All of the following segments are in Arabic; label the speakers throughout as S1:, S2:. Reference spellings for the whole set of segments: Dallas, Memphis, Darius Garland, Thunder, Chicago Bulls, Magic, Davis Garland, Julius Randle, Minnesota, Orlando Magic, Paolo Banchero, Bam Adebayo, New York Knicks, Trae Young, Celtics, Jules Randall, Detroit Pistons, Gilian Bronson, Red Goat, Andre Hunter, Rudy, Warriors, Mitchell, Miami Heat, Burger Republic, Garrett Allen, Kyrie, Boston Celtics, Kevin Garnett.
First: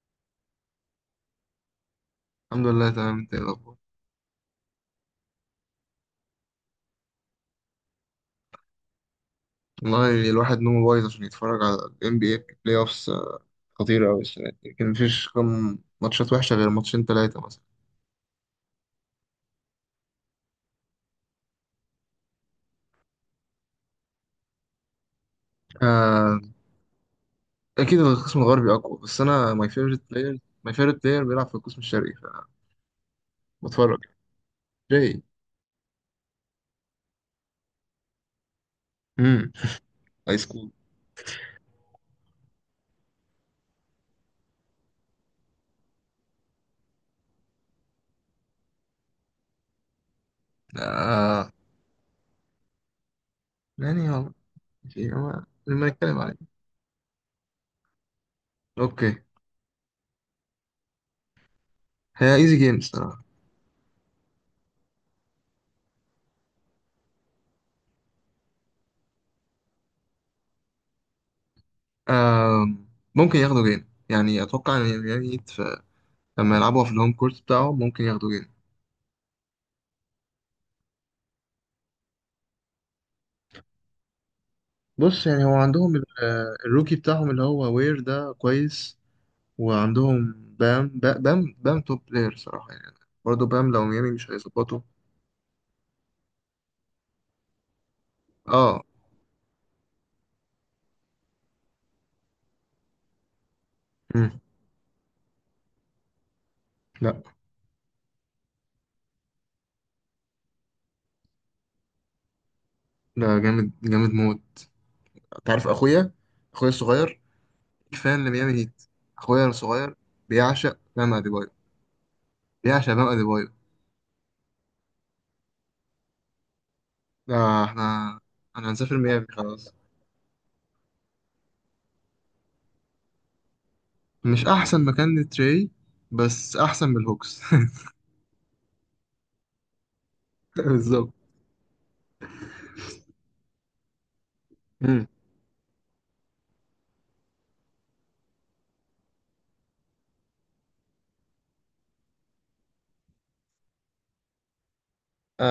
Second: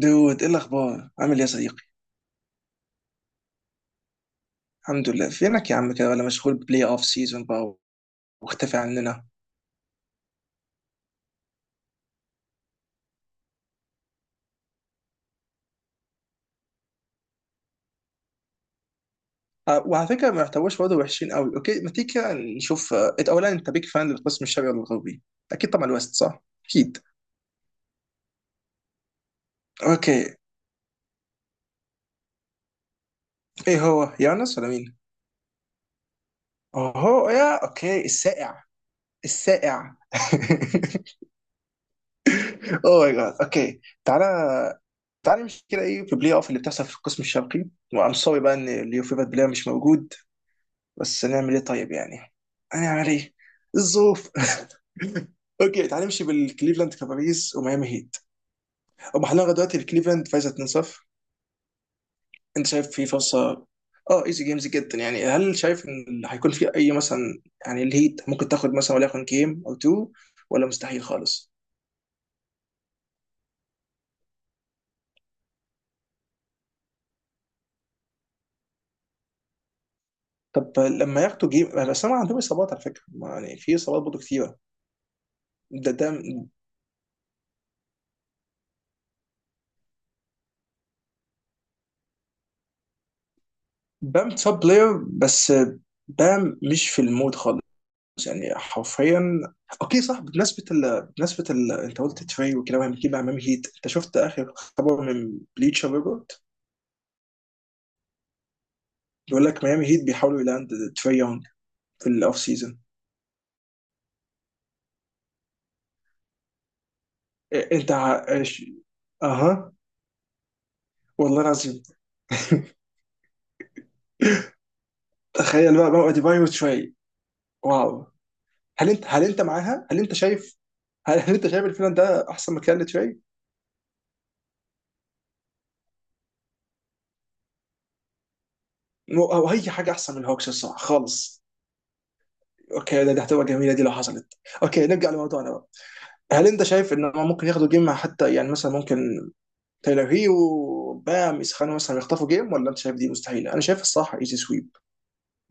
S1: دود، ايه الاخبار؟ عامل ايه يا صديقي؟
S2: الحمد لله تمام. انت ايه الاخبار؟
S1: الحمد لله. فينك يا عم؟ كده ولا مشغول بلاي اوف سيزون بقى واختفي عننا؟
S2: والله الواحد نومه بايظ عشان يتفرج على ال NBA بلاي اوفس. خطيرة أوي السنة دي، كان مفيش كم ماتشات وحشة غير ماتشين تلاتة مثلا.
S1: وعلى فكره ما يحتواش برضه وحشين قوي. اوكي، ما تيجي كده نشوف. انت اولا، انت بيك فان للقسم الشرقي ولا الغربي؟ اكيد طبعا الوست،
S2: آه،
S1: صح؟ اكيد.
S2: أكيد القسم الغربي أقوى، بس أنا ماي فيفرت
S1: اوكي.
S2: بلاير ماي فيفرت بلاير بيلعب في القسم الشرقي
S1: ايه،
S2: فبتفرج.
S1: هو يانس ولا مين؟
S2: جاي.
S1: اوه يا اوكي، السائع.
S2: امم.
S1: السائع.
S2: هاي سكول.
S1: اوه ماي جاد. اوكي، تعالى. تعالى نمشي كده. ايه في بلاي اوف اللي بتحصل في القسم الشرقي؟ وام، سوري بقى ان اليوفيفا بلاير مش موجود، بس
S2: آه.
S1: نعمل ايه طيب يعني؟ هنعمل ايه؟
S2: يعني
S1: الظروف.
S2: والله شيء هو
S1: اوكي،
S2: لما
S1: تعال
S2: نتكلم
S1: نمشي
S2: عليه.
S1: بالكليفلاند كافاليز وميامي هيت.
S2: أوكي.
S1: هم حاليا لغايه دلوقتي الكليفلاند فايزه 2-0.
S2: هي ايزي
S1: انت
S2: جيم
S1: شايف في
S2: الصراحة.
S1: فرصه؟ اه، ايزي جيمز جدا. يعني هل شايف ان هيكون في اي مثلا؟ يعني الهيت ممكن تاخد مثلا وليكن جيم او تو، ولا مستحيل خالص؟
S2: آه، ممكن ياخدوا جيم. يعني أتوقع إن اليابانيين لما يلعبوا في الهوم كورت بتاعهم ممكن ياخدوا جيم.
S1: طب لما ياخدوا جيم، بس هم عندهم اصابات على فكره. ما يعني في اصابات برضه كتيره.
S2: بص يعني هو
S1: ده
S2: عندهم
S1: ده
S2: الروكي بتاعهم اللي هو وير ده كويس. وعندهم بام بام توب بلاير صراحة يعني. برضه بام لو ميامي
S1: بام
S2: مش
S1: توب
S2: هيظبطه.
S1: بلاير بس. بام مش في المود خالص، يعني
S2: اه.
S1: حرفيا. اوكي، صح. بمناسبه بمناسبه انت قلت تري وكده وهنجيب مع ميامي هيت، انت شفت
S2: مم.
S1: اخر خبر من بليتشر ريبورت؟
S2: لا،
S1: بيقول لك ميامي هيت بيحاولوا يلاند تري يونج في الاوف سيزون.
S2: لا جامد جامد موت. انت عارف اخويا، اخويا الصغير
S1: إيه، انت
S2: فان
S1: ع-
S2: لميامي
S1: إيش-
S2: هيت. اخويا
S1: اها.
S2: الصغير بيعشق بام
S1: والله
S2: اديبايو،
S1: العظيم.
S2: بيعشق بام اديبايو.
S1: تخيل بقى ديباي وتري.
S2: لا
S1: واو.
S2: احنا، انا هنسافر ميامي خلاص.
S1: هل انت شايف؟ هل انت شايف الفيلم ده احسن مكان لتري؟
S2: مش احسن مكان لتري، بس احسن من الهوكس.
S1: او اي حاجه احسن من الهوكس الصراحه
S2: بالظبط.
S1: خالص. اوكي، ده هتبقى جميله دي لو حصلت. اوكي، نرجع لموضوعنا. هل انت شايف ان هم ممكن ياخدوا جيم؟ مع حتى يعني مثلا ممكن تايلر هي وبام يسخنوا مثلا يخطفوا جيم، ولا انت شايف دي مستحيله؟ انا شايف الصح ايزي سويب.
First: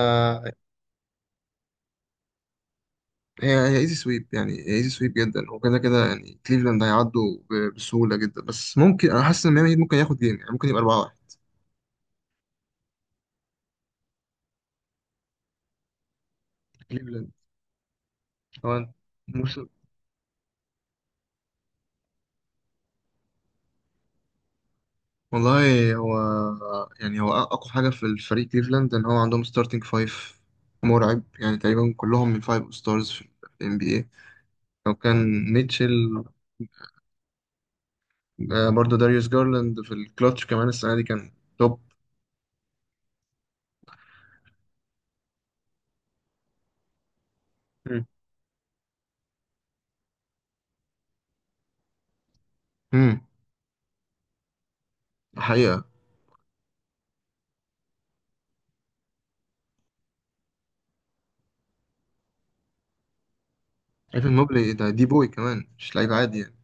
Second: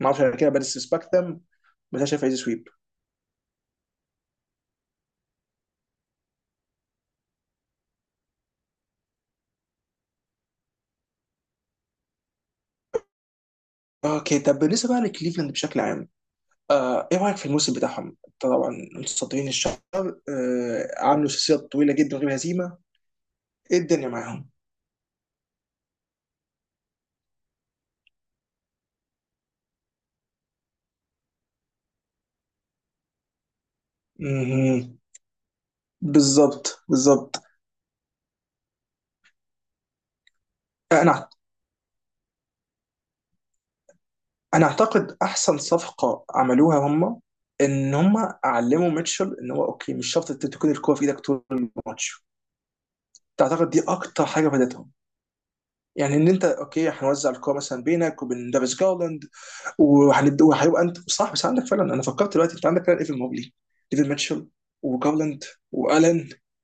S1: ما اعرفش، انا كده بديسبكت ذم، بس انا شايف ايزي سويب.
S2: هي ايزي سويب يعني ايزي سويب جدا، وكده كده يعني كليفلاند هيعدوا بسهوله جدا، بس ممكن انا حاسس ان ميامي هيت ممكن ياخد جيم، يعني ممكن يبقى 4-1.
S1: اوكي طب، بالنسبه بقى لكليفلاند بشكل عام، ايه
S2: كليفلاند
S1: رايك في الموسم بتاعهم؟ طبعا
S2: هو
S1: متصدرين
S2: الموسم.
S1: الشهر. عملوا سلسله طويله جدا من غير هزيمه. ايه الدنيا معاهم؟
S2: والله هو يعني هو اقوى حاجه في الفريق كليفلاند ان هو عندهم ستارتنج فايف مرعب، يعني تقريبا كلهم من فايف ستارز في ال NBA. لو
S1: مهم.
S2: كان ميتشل.
S1: بالظبط، بالظبط.
S2: برضه داريوس جارلاند في الكلاتش كمان السنه دي
S1: انا
S2: كان توب.
S1: انا اعتقد احسن صفقه عملوها هم ان هم علموا ميتشل ان هو اوكي، مش شرط انت تكون الكوره في ايدك طول الماتش.
S2: امم.
S1: تعتقد دي اكتر حاجه فادتهم؟
S2: حقيقه.
S1: يعني ان انت اوكي، هنوزع الكوره مثلا بينك وبين دافيس جارلاند وهنبدا وهيبقى انت صح، بس عندك فعلا. انا فكرت دلوقتي، انت عندك فعلا ايفن موبلي، ايفن
S2: ايفن
S1: ميتشل،
S2: موبلي ده دي بوي
S1: وجارلاند
S2: كمان مش لعيب
S1: والان.
S2: عادي يعني.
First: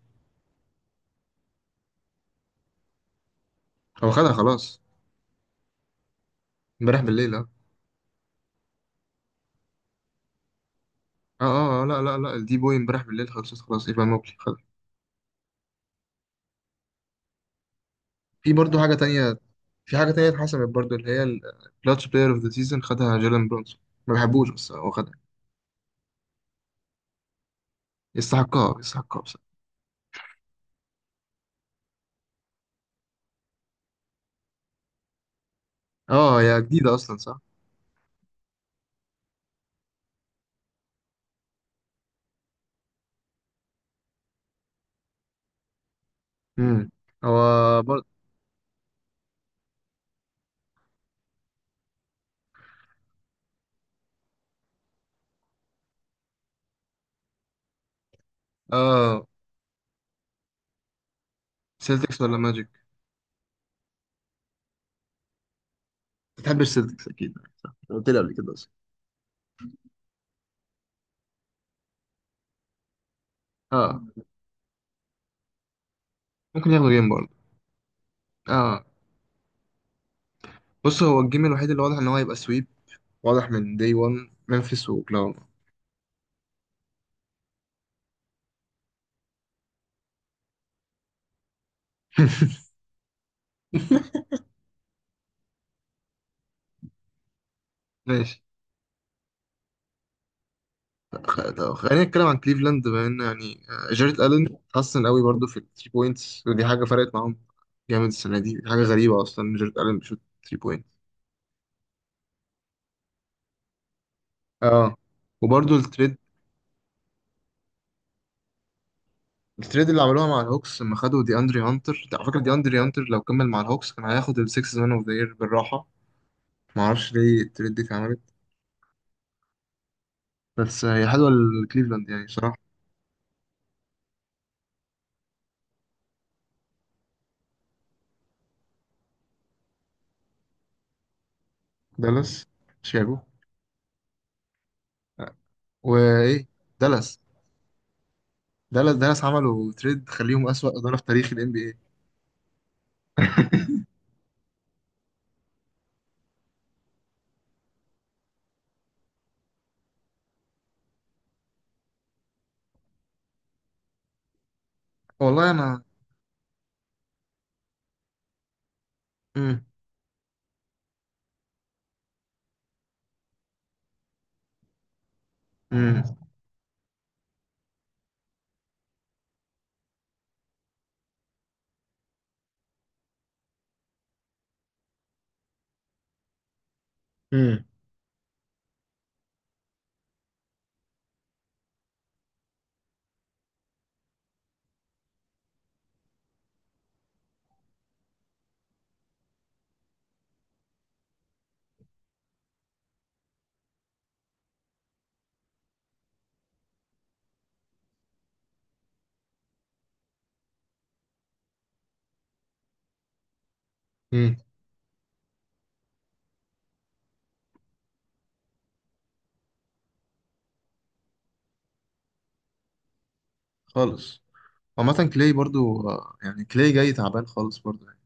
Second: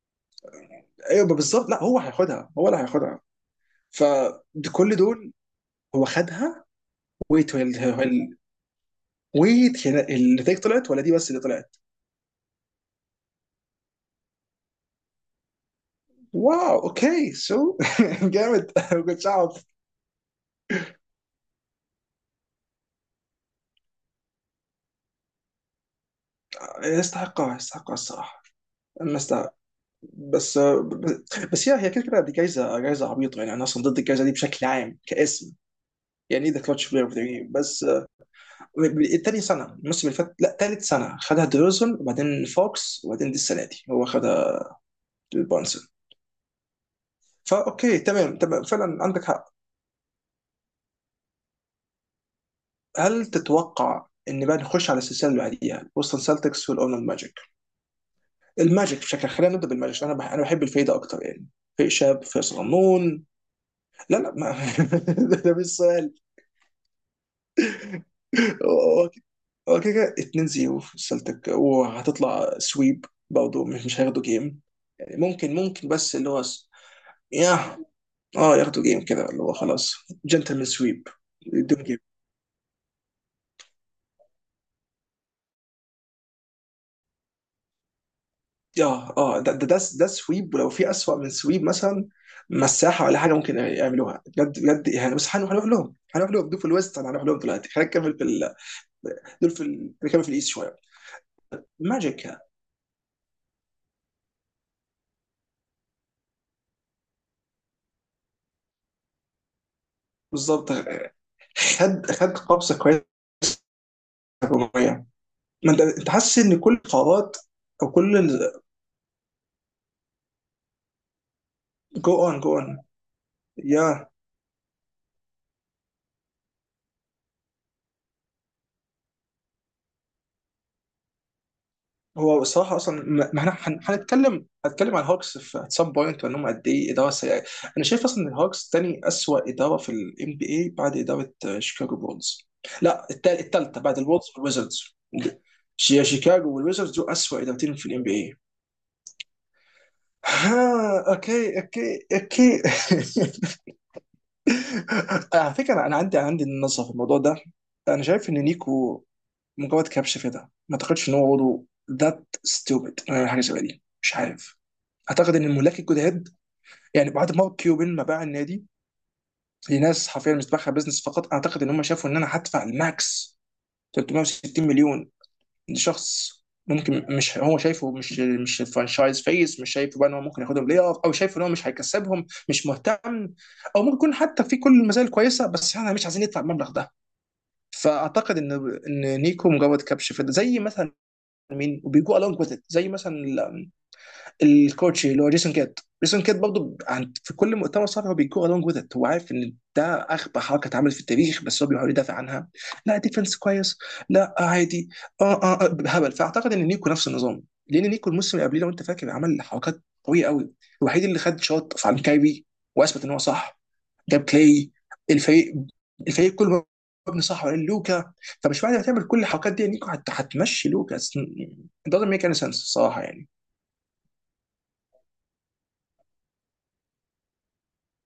S1: ايوه بالظبط. لا هو هياخدها، هو اللي هياخدها،
S2: هو خدها خلاص
S1: فكل دول. هو خدها.
S2: امبارح بالليل اه.
S1: ويت هل- هل- النتائج طلعت ولا دي بس اللي طلعت؟
S2: لا لا لا، الدي بوي امبارح بالليل خلصت خلاص، ايفان موبلي خد.
S1: واو، اوكي سو
S2: في
S1: جامد،
S2: برضه حاجة
S1: ما كنتش
S2: تانية،
S1: اعرف.
S2: في حاجة تانية اتحسمت برضه اللي هي الكلاتش بلاير اوف ذا سيزون، خدها جيلان برونسون. ما بحبوش بس هو خدها.
S1: يستحقها، يستحقها الصراحه.
S2: يستحقها
S1: أنا
S2: يستحقها بصراحة.
S1: استحق، بس. بس هي هي كده كده دي جايزه، جايزه عبيطه يعني، انا اصلا ضد الجايزه دي بشكل عام كاسم.
S2: اه،
S1: يعني
S2: هي
S1: ذا كلتش
S2: جديدة
S1: بلاير اوف
S2: أصلا
S1: ذا
S2: صح؟
S1: جيم، بس الثاني سنه، الموسم اللي فات، لا ثالث سنه، خدها ديروزن، وبعدين فوكس، وبعدين دي السنه دي هو خدها، بونسون.
S2: امم. هو
S1: فاوكي
S2: برضه.
S1: تمام، تمام، فعلا عندك حق. هل تتوقع ان بقى نخش على السلسله اللي بعديها، بوستن سلتكس والاورلاند ماجيك؟ الماجيك
S2: اه.
S1: بشكل، خلينا نبدا بالماجيك عشان انا بح انا بحب الفايده اكتر يعني. فايق
S2: سيلتكس
S1: شاب،
S2: ولا
S1: فايق
S2: ماجيك؟
S1: صغنون. لا لا ما ده مش سؤال.
S2: ما بتحبش سيلتكس أكيد، قلت لي قبل كده أصلا.
S1: هو هو كده كده 2 0 سلتك وهتطلع سويب برضه، مش
S2: اه.
S1: مش هياخدوا جيم. يعني ممكن، ممكن، بس اللي هو
S2: ممكن ياخدوا جيم برضه.
S1: ياه، اه ياخدوا
S2: اه.
S1: جيم، كده اللي هو خلاص جنتلمان
S2: بص
S1: سويب.
S2: هو الجيم الوحيد اللي
S1: يدوم
S2: واضح
S1: جيم.
S2: إن هو هيبقى سويب، واضح من داي 1، ممفيس وأوكلاهوما.
S1: اه اه ده ده سويب، ولو في اسوأ من سويب مثلا، مساحه ولا حاجه ممكن يعملوها بجد بجد يعني. بس هنروح لهم دول في الويست، هنروح لهم دلوقتي. خلينا نكمل في
S2: ماشي.
S1: دول في اللي كانوا في الايست شويه.
S2: طب خلينا نتكلم
S1: ماجيك.
S2: عن كليفلاند بما ان يعني، جاريت الن حسن قوي برضو في الثري بوينتس، ودي حاجه فرقت معاهم جامد السنه دي. دي حاجه غريبه اصلا إن جاريت الن بيشوط ثري
S1: بالظبط.
S2: بوينت.
S1: خد، خد قبضه كويسه
S2: اه.
S1: هجوميه. ما
S2: وبرضو
S1: انت
S2: التريد،
S1: حاسس ان كل القرارات او كل،
S2: التريد اللي عملوها مع الهوكس لما خدوا دي اندري هانتر.
S1: جو
S2: أنت على
S1: اون
S2: فكره
S1: جو
S2: دي
S1: اون
S2: اندري هانتر لو كمل مع
S1: يا.
S2: الهوكس كان هياخد السكس مان اوف ذا يير بالراحه. ما اعرفش ليه التريد دي اتعملت، بس هي حلوه لكليفلاند يعني
S1: هو
S2: صراحه.
S1: الصراحه اصلا، ما احنا هنتكلم عن هوكس في سام بوينت، وان هم قد ايه اداره سيئه. انا شايف اصلا ان هوكس تاني اسوء اداره في الام بي اي بعد اداره شيكاغو
S2: دالاس.
S1: بولز. لا
S2: شيكاغو.
S1: التالتة بعد الولز والويزردز.
S2: آه، وايه،
S1: شيكاغو والويزردز. دول
S2: دالاس،
S1: اسوء ادارتين في الام بي اي.
S2: دالاس. دالاس عملوا تريد خليهم
S1: ها
S2: اسوأ اداره في تاريخ الان بي
S1: اوكي،
S2: اي.
S1: اوكي، اوكي. على فكره، انا عندي نظره في الموضوع ده. انا شايف ان نيكو مجرد كبش في ده. ما اعتقدش ان هو برضه ذات ستوبد انه يعمل حاجه شبه دي، مش عارف. اعتقد ان
S2: والله
S1: الملاك
S2: انا.
S1: الجداد يعني، بعد ما كيوبن ما باع النادي
S2: امم.
S1: لناس حرفيا مش دماغها بزنس فقط، اعتقد ان هم شافوا ان انا هدفع الماكس، 360 مليون
S2: امم.
S1: شخص ممكن، مش هو شايفه، مش مش فرانشايز فيس، مش شايفه بقى ان هو ممكن ياخدهم بلاي اوف، او شايفه ان هو مش هيكسبهم، مش مهتم. او ممكن يكون حتى في كل المزايا الكويسه، بس احنا مش عايزين ندفع المبلغ ده.
S2: امم.
S1: فاعتقد ان نيكو مجرد كبش فيدا، زي مثلا مين، وبيجو الونج وذ، زي مثلا الكوتش اللي هو جيسون كيت. جيسون كيت برضه عند في كل مؤتمر صحفي هو بيجو along with it. هو عارف ان ده اغبى حركه اتعملت في التاريخ، بس هو بيحاول يدافع عنها. لا ديفنس كويس، لا عادي، اه اه هبل. فاعتقد ان نيكو نفس النظام، لان نيكو الموسم اللي قبليه، لو انت فاكر، عمل حركات قويه قوي. الوحيد اللي خد شوت عن كايري واثبت ان هو صح. جاب
S2: امم.
S1: كلاي. الفريق الفريق كله مبني صح ولا لوكا؟ فمش بعد ما تعمل كل الحركات دي نيكو هتمشي لوكا. It doesn't make any sense الصراحه يعني.
S2: خالص. عامة كلاي برضو، يعني كلاي جاي تعبان خالص برضو يعني،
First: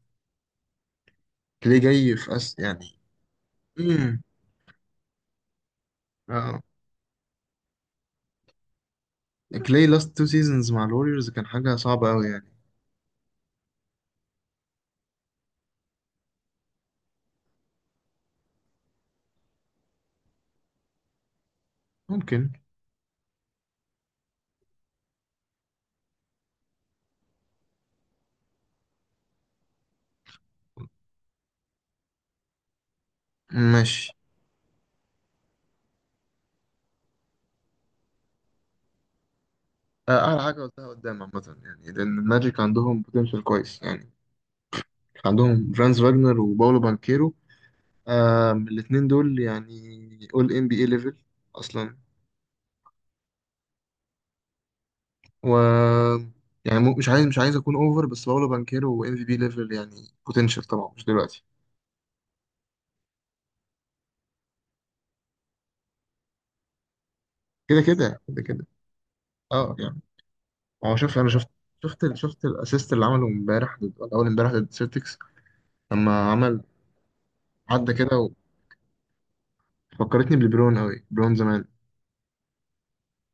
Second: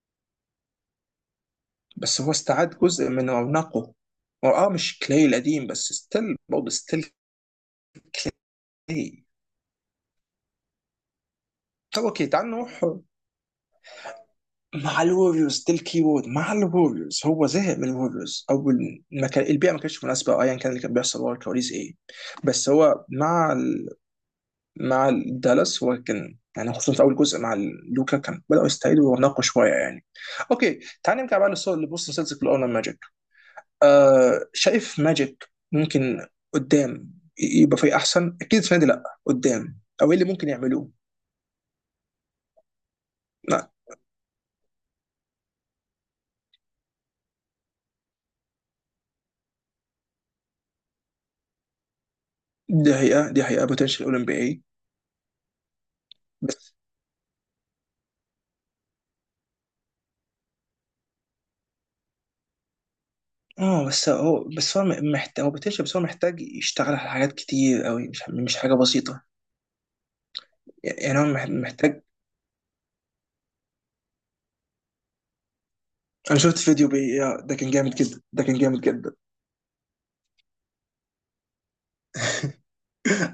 S2: كلاي جاي
S1: بس هو
S2: في أس
S1: استعاد
S2: يعني.
S1: جزء من رونقه.
S2: امم.
S1: هو اه مش كلاي القديم، بس ستيل
S2: اه.
S1: برضه، ستيل كلاي.
S2: كلاي لاست تو سيزونز مع الوريورز كان حاجة
S1: هو
S2: صعبة أوي
S1: اوكي،
S2: يعني.
S1: تعال نروح. مع الوريوز ستيل كيبورد. مع الوريوز هو زهق من الوريوز، اول ما كان البيئه ما كانتش مناسبه، او ايا كان اللي كان بيحصل ورا الكواليس ايه.
S2: ممكن.
S1: بس هو مع مع دالاس هو كان يعني، خصوصا في اول جزء مع لوكا، كان بداوا يستعيدوا رونقه شويه يعني. اوكي، تعال نرجع بقى للصور اللي بص، لسلسله الاونر ماجيك.
S2: ماشي.
S1: آه، شايف ماجيك ممكن قدام يبقى فريق احسن اكيد السنه دي؟ لا قدام، او ايه
S2: آه،
S1: اللي
S2: أعلى
S1: ممكن
S2: حاجة قلتها
S1: يعملوه؟
S2: قدام عامة، يعني لأن الماجيك عندهم بوتنشال
S1: لا
S2: كويس يعني، عندهم فرانز فاجنر وباولو بانكيرو. آه الاتنين دول يعني أول إن بي إيه ليفل أصلا.
S1: دي حقيقه، دي حقيقه، بوتنشال اولمبي اي.
S2: و،
S1: بس،
S2: يعني مش عايز، مش عايز اكون اوفر بس باولو بانكيرو ام في بي ليفل يعني بوتنشال، طبعا مش دلوقتي.
S1: اه بس هو محتاج. هو بوتنشال، بس هو محتاج يشتغل على حاجات
S2: كده
S1: كتير قوي،
S2: كده
S1: مش
S2: كده
S1: مش
S2: كده.
S1: حاجه بسيطه.
S2: اه يعني. هو
S1: يعني
S2: شوف انا شفت،
S1: محتاج.
S2: شفت شفت الاسيست اللي عمله امبارح ضد، ولا اول امبارح ضد سيلتكس، لما
S1: انا شفت
S2: عمل،
S1: فيديو بي، ده كان
S2: عدى
S1: جامد جدا،
S2: كده،
S1: ده كان جامد جدا.
S2: وفكرتني بليبرون قوي، بليبرون زمان.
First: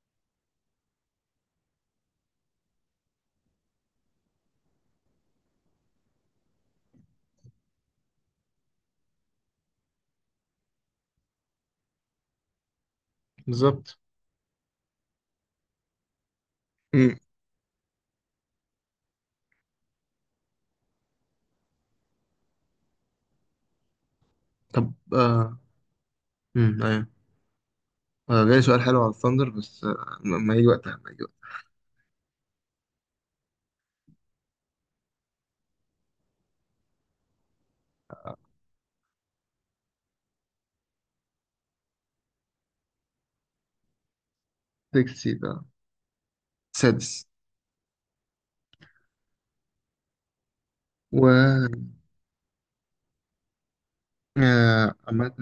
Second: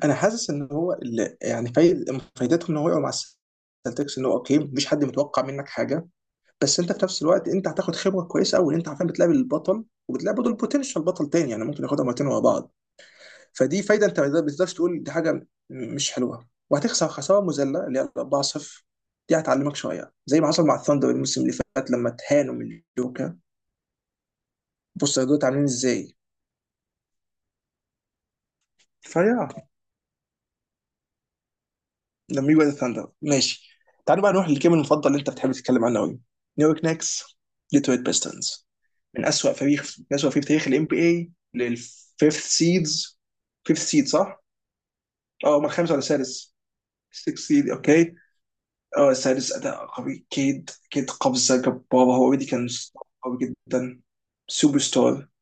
S1: انا حاسس ان هو اللي يعني فايدتهم ان هو يقع مع السلتكس، ان هو اوكي، مفيش حد متوقع منك حاجه، بس انت في نفس الوقت انت هتاخد خبره كويسه قوي. انت عارفين بتلعب البطل، وبتلعب برضه البوتنشال بطل تاني. يعني ممكن ياخدها مرتين ورا بعض. فدي
S2: بالظبط.
S1: فايده، انت ما بتقدرش تقول دي حاجه مش حلوه. وهتخسر
S2: امم.
S1: خساره مذله اللي هي 4-0، دي هتعلمك شويه، زي ما حصل مع الثاندر الموسم اللي فات لما اتهانوا من الجوكر.
S2: طب
S1: بص دول
S2: آه.
S1: عاملين ازاي
S2: امم، ايوه. آه جاي سؤال حلو على
S1: فيا
S2: الثاندر بس آه، ما يجي وقتها ما يجي.
S1: لما يجوا ثاندر، ماشي. تعالوا بقى نروح للجيم المفضل اللي انت بتحب تتكلم عنه قوي، نيويورك نيكس ديترويت بيستنز. من اسوأ فريق، من اسوأ فريق في تاريخ الام بي اي للفيفث سيدز. فيفث سيد، صح؟
S2: وقتها 6
S1: اه،
S2: ده.
S1: هم الخامس ولا السادس؟
S2: سادس.
S1: السكس سيد، اوكي. اه السادس، اداء قوي. كيد، كيد
S2: و،
S1: قفزه جباره، هو اوريدي كان قوي جدا. سوبر ستار.
S2: عامة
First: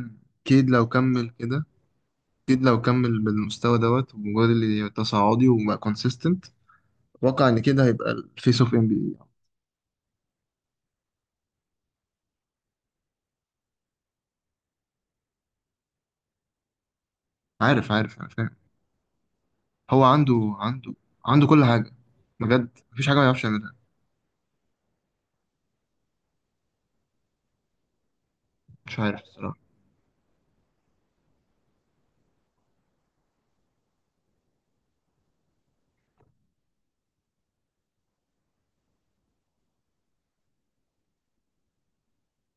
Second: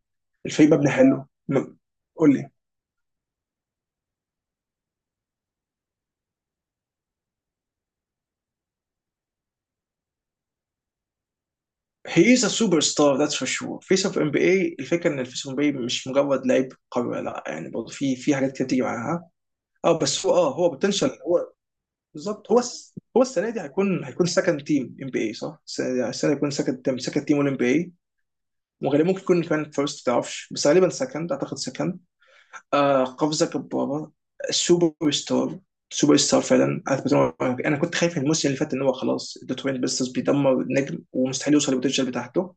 S2: كيد
S1: الفريق
S2: لو
S1: مبني حلو
S2: كمل كده،
S1: قول لي.
S2: اكيد لو كمل بالمستوى دوت ومجرد اللي تصاعدي وبقى كونسيستنت، اتوقع ان كده هيبقى الفيس اوف ام بي اي.
S1: هي از سوبر ستار، ذاتس فور شور. فيس اوف ام بي اي، الفكره ان الفيس اوف ام بي اي مش مجرد لعيب قوي لا، يعني برضه
S2: عارف،
S1: في
S2: عارف انا
S1: في
S2: فاهم.
S1: حاجات كتير بتيجي معاها. اه
S2: هو
S1: بس هو، اه
S2: عنده،
S1: هو
S2: عنده،
S1: بوتنشال
S2: عنده
S1: هو.
S2: كل حاجه.
S1: بالظبط. هو
S2: بجد مفيش حاجه
S1: هو
S2: ما يعرفش
S1: السنه دي
S2: يعملها.
S1: هيكون، هيكون سكند تيم ام بي اي، صح؟ السنه دي، السنة دي هيكون سكند تيم، سكند تيم والام بي اي.
S2: مش
S1: وغالبا
S2: عارف
S1: ممكن يكون
S2: الصراحه.
S1: كمان فيرست، ما تعرفش، بس غالبا سكند، اعتقد سكند. آه، قفزه جباره. سوبر ستار، سوبر ستار فعلا. أثبت إن انا كنت خايف الموسم اللي فات ان هو خلاص الدوتوين بيسترز بيدمر النجم، ومستحيل يوصل للبوتنشال بتاعته.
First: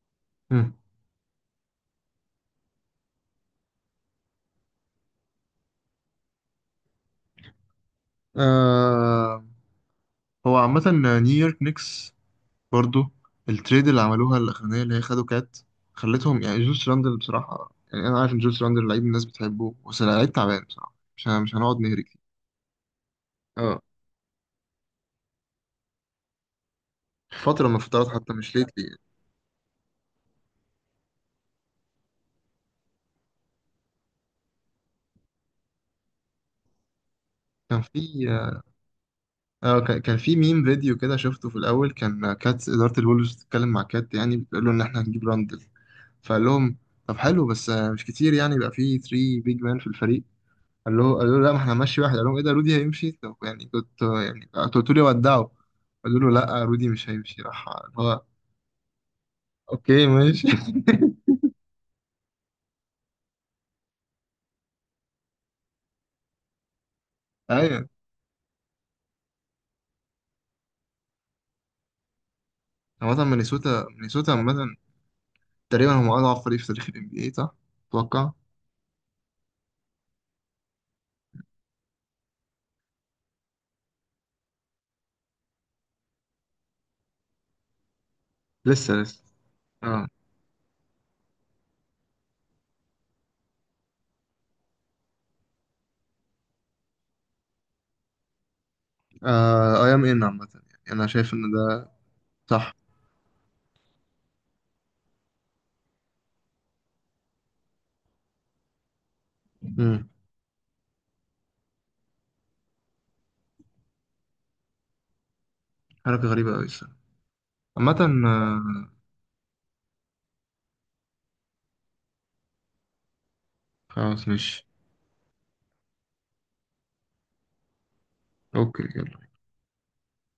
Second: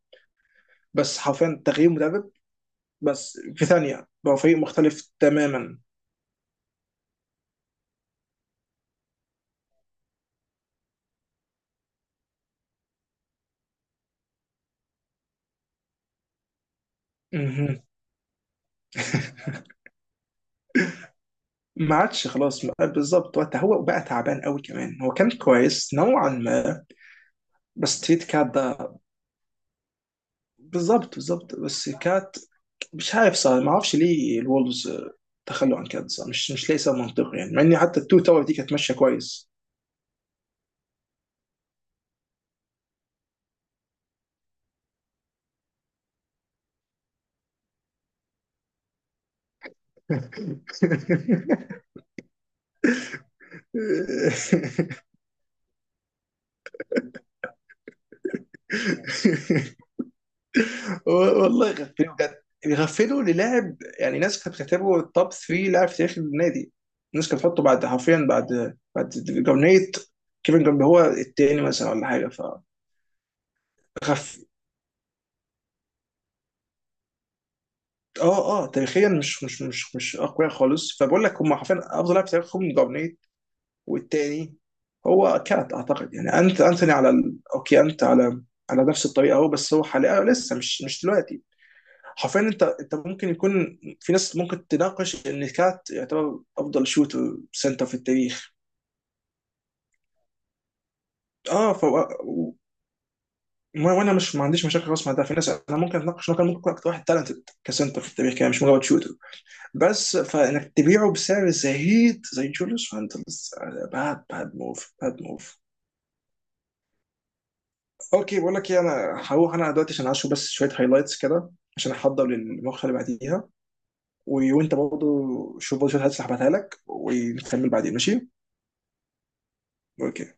S2: مم.
S1: بس حرفيا تغيير مدرب، بس في ثانيه بقى فريق مختلف تماما.
S2: آه. هو عامه نيويورك نيكس برضو، التريد اللي عملوها الاخرانيه اللي هي خدوا كات، خلتهم يعني جولس راندل بصراحه،
S1: مهم.
S2: يعني انا عارف ان جولس راندل لعيب الناس بتحبه، بس لعيب تعبان بصراحه، مش مش هنقعد
S1: ما
S2: نهري كتير.
S1: عادش خلاص بالظبط. وقتها
S2: اه،
S1: هو بقى تعبان قوي كمان، هو كان كويس نوعا ما.
S2: فتره من
S1: بس
S2: الفترات
S1: تريد
S2: حتى
S1: كات
S2: مش
S1: ده،
S2: ليتلي.
S1: بالظبط بالظبط، بس كات، مش عارف صار، ما اعرفش ليه الولفز تخلوا عن كات. صار مش مش ليه صار منطقي يعني، مع ان
S2: كان
S1: حتى التو
S2: في،
S1: تاور دي كانت ماشيه كويس.
S2: اه، كان في ميم فيديو كده شفته في الاول، كان كات اداره الولفز بتتكلم مع كات يعني، بتقول له ان احنا هنجيب راندل، فقال لهم طب حلو، بس مش كتير يعني، يبقى في 3 بيج مان في الفريق. قال له، قال له لا ما احنا هنمشي واحد، قال لهم ايه ده؟ رودي هيمشي؟ طب يعني كنت، يعني كنت قلت لي ودعه. قالوا له لا رودي مش هيمشي، راح هو اوكي ماشي.
S1: والله يغفلوا بجد، يغفلوا للاعب يعني ناس كانت بتعتبره التوب 3 لاعب في تاريخ النادي. الناس كانت بتحطه بعد
S2: ايوه.
S1: حرفيا بعد، بعد جارنيت، كيفن جارنيت هو التاني مثلا ولا حاجه. ف
S2: عامة مينيسوتا، مينيسوتا
S1: غف...
S2: عامة تقريبا هم اضعف فريق في تاريخ ال NBA صح؟ اتوقع.
S1: اه اه تاريخيا، مش مش مش مش اقوياء خالص. فبقول لك هم حرفيا افضل لاعب في تاريخهم جارنيت، والتاني هو كات اعتقد. يعني انت انتوني على اوكي، انت على على
S2: لسه
S1: نفس
S2: لسه.
S1: الطريقه اهو، بس هو حاليا لسه مش، مش دلوقتي. حرفيا انت، انت ممكن يكون في ناس ممكن تناقش ان كات يعتبر افضل شوتر سنتر في التاريخ.
S2: اه اي ام ان عامة، يعني انا شايف ان
S1: اه ف،
S2: ده صح.
S1: وانا مش، ما عنديش مشاكل خالص مع ده، في ناس انا ممكن اتناقش انه كان ممكن يكون اكتر واحد تالنتد كسنتر في التاريخ، كان مش مجرد شوتر.
S2: امم.
S1: بس فانك تبيعه بسعر زهيد زي جوليوس فانتلز، باد، باد موف، باد موف.
S2: حركة غريبة أوي الصراحة. عامة.
S1: اوكي، بقول لك ايه،
S2: آه.
S1: انا هروح انا دلوقتي عشان اشوف بس شويه هايلايتس كده، عشان احضر للمقطع اللي بعديها.
S2: خلاص ماشي.
S1: وانت برضه شوف برضه شويه، هتسحبها لك ونكمل بعدين، ماشي؟
S2: أوكي.
S1: اوكي.